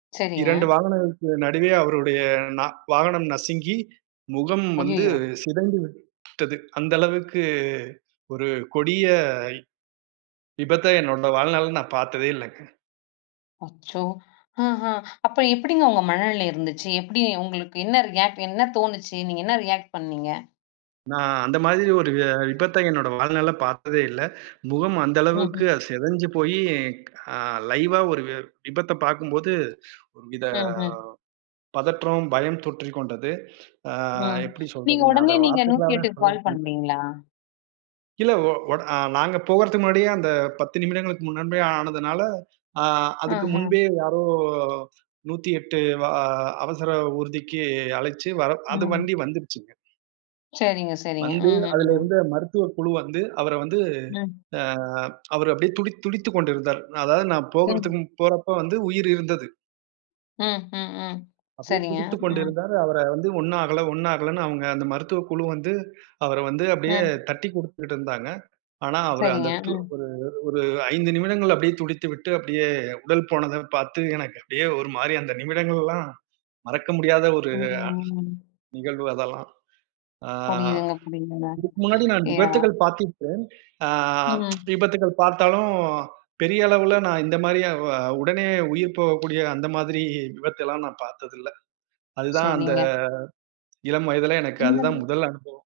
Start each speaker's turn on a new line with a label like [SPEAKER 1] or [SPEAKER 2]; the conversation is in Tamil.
[SPEAKER 1] சரிங்க.
[SPEAKER 2] 2 வாகனங்களுக்கு நடுவே அவருடைய ந வாகனம் நசுங்கி, முகம் வந்து
[SPEAKER 1] ஐயயோ!
[SPEAKER 2] சிதைந்துவிட்டது. அந்த அளவுக்கு ஒரு கொடிய விபத்த என்னோட வாழ்நாள்ல நா பாத்ததே இல்லங்க.
[SPEAKER 1] அச்சோ! ஆஹா அப்ப எப்டிங்க உங்க மனநிலை இருந்துச்சி? எப்டி உங்களுக்கு, என்ன ரியாக்ட்? என்ன தோணுச்சி? நீங்க என்ன ரியாக்ட் பண்ணீங்க?
[SPEAKER 2] நா அந்த மாதிரி ஒரு அ விபத்த என்னோட வாழ்நாள பாத்ததே இல்ல. முகம் அந்தளவுக்கு
[SPEAKER 1] ம்ஹும்.
[SPEAKER 2] செதஞ்சுபோயி அ லைவா ஒரு வி விபத்த பாக்கும்போது, ஒரு வித
[SPEAKER 1] ம்ஹும்.
[SPEAKER 2] பதற்றம், பயம் தொற்றிக் கொண்டது. ஆ,
[SPEAKER 1] ம்.
[SPEAKER 2] எப்டி
[SPEAKER 1] நீங்க
[SPEAKER 2] சொல்றதுங்க? அத
[SPEAKER 1] உடனே நீங்க நூத்தி
[SPEAKER 2] வார்த்தைகளால
[SPEAKER 1] எட்டுக்கு
[SPEAKER 2] சொல்ல
[SPEAKER 1] கால்
[SPEAKER 2] முடியல.
[SPEAKER 1] பண்ணீங்களா?
[SPEAKER 2] இல்ல. ஒ ஒட், நாங்க போகறதுக்கு முன்னாடியே அந்த 10 நிமிடங்களுக்கு முன்பே ஆனதுனால, ஆ, அதுக்கு முன்பே
[SPEAKER 1] ஆஹ.
[SPEAKER 2] யாரோ 108 வா அவசர ஊர்திக்கு அழைச்சி வர அது
[SPEAKER 1] ம்.
[SPEAKER 2] வண்டி வந்துருச்சுங்க.
[SPEAKER 1] சரிங்க சரிங்க.
[SPEAKER 2] வந்து, அதுல
[SPEAKER 1] அஹாஹம்.
[SPEAKER 2] இருந்த மருத்துவ குழு வந்து, அவர வந்து
[SPEAKER 1] ம்.
[SPEAKER 2] ஆ, அவர் அப்டியே துடித் துடித்துக் கொண்டிருந்தார். அதாவது நான் போகறதுக்கு
[SPEAKER 1] ம்.
[SPEAKER 2] போறப்ப வந்து உயிர் இருந்தது.
[SPEAKER 1] ம். ம். ம்.
[SPEAKER 2] அப்டியே
[SPEAKER 1] சரிங்க.
[SPEAKER 2] துடித்துக்
[SPEAKER 1] ம்.
[SPEAKER 2] கொண்டிருந்தார். அவர வந்து ஒண்ணாகல ஒண்ணாகலன்னு அவங்க அந்த மருத்துவக் குழு வந்து, அவர வந்து அப்டியே
[SPEAKER 1] ம்.
[SPEAKER 2] தட்டி குடுத்துட்டு இருந்தாங்க. ஆனா, அவரு
[SPEAKER 1] சரிங்க,
[SPEAKER 2] அந்த து
[SPEAKER 1] ம்.
[SPEAKER 2] அவரு ஒரு 5 நிமிடங்கள் அப்டியே துடித்துவிட்டு அப்டியே உடல் போனதப் பாத்து எனக்கு அப்டியே ஒரு மாரி அந்த நிமிடங்களெல்லாம், மறக்க முடியாத ஒரு அ,
[SPEAKER 1] ம்.
[SPEAKER 2] நிகழ்வு அதெல்லாம். ஆ,
[SPEAKER 1] புரியுதுங்க புரியுதுங்க.
[SPEAKER 2] இதுக்கு முன்னாடி நான்
[SPEAKER 1] ஏ, அ.
[SPEAKER 2] விபத்துகள் பாத்திருக்கேன். ஆ,
[SPEAKER 1] ம்.
[SPEAKER 2] விபத்துகள் பாத்தாலும் பெரிய அளவுல நான் இந்த மாரி அ உடனே உயிர் போகக்கூடிய, அந்த மாதிரி விபத்த எல்லா நான் பாத்ததில்ல. அதுதான் அந்த
[SPEAKER 1] சரிங்க.
[SPEAKER 2] இளம் வயதிலே எனக்கு அதுதான் முதல்
[SPEAKER 1] [unintelligible]
[SPEAKER 2] அனுபவம்.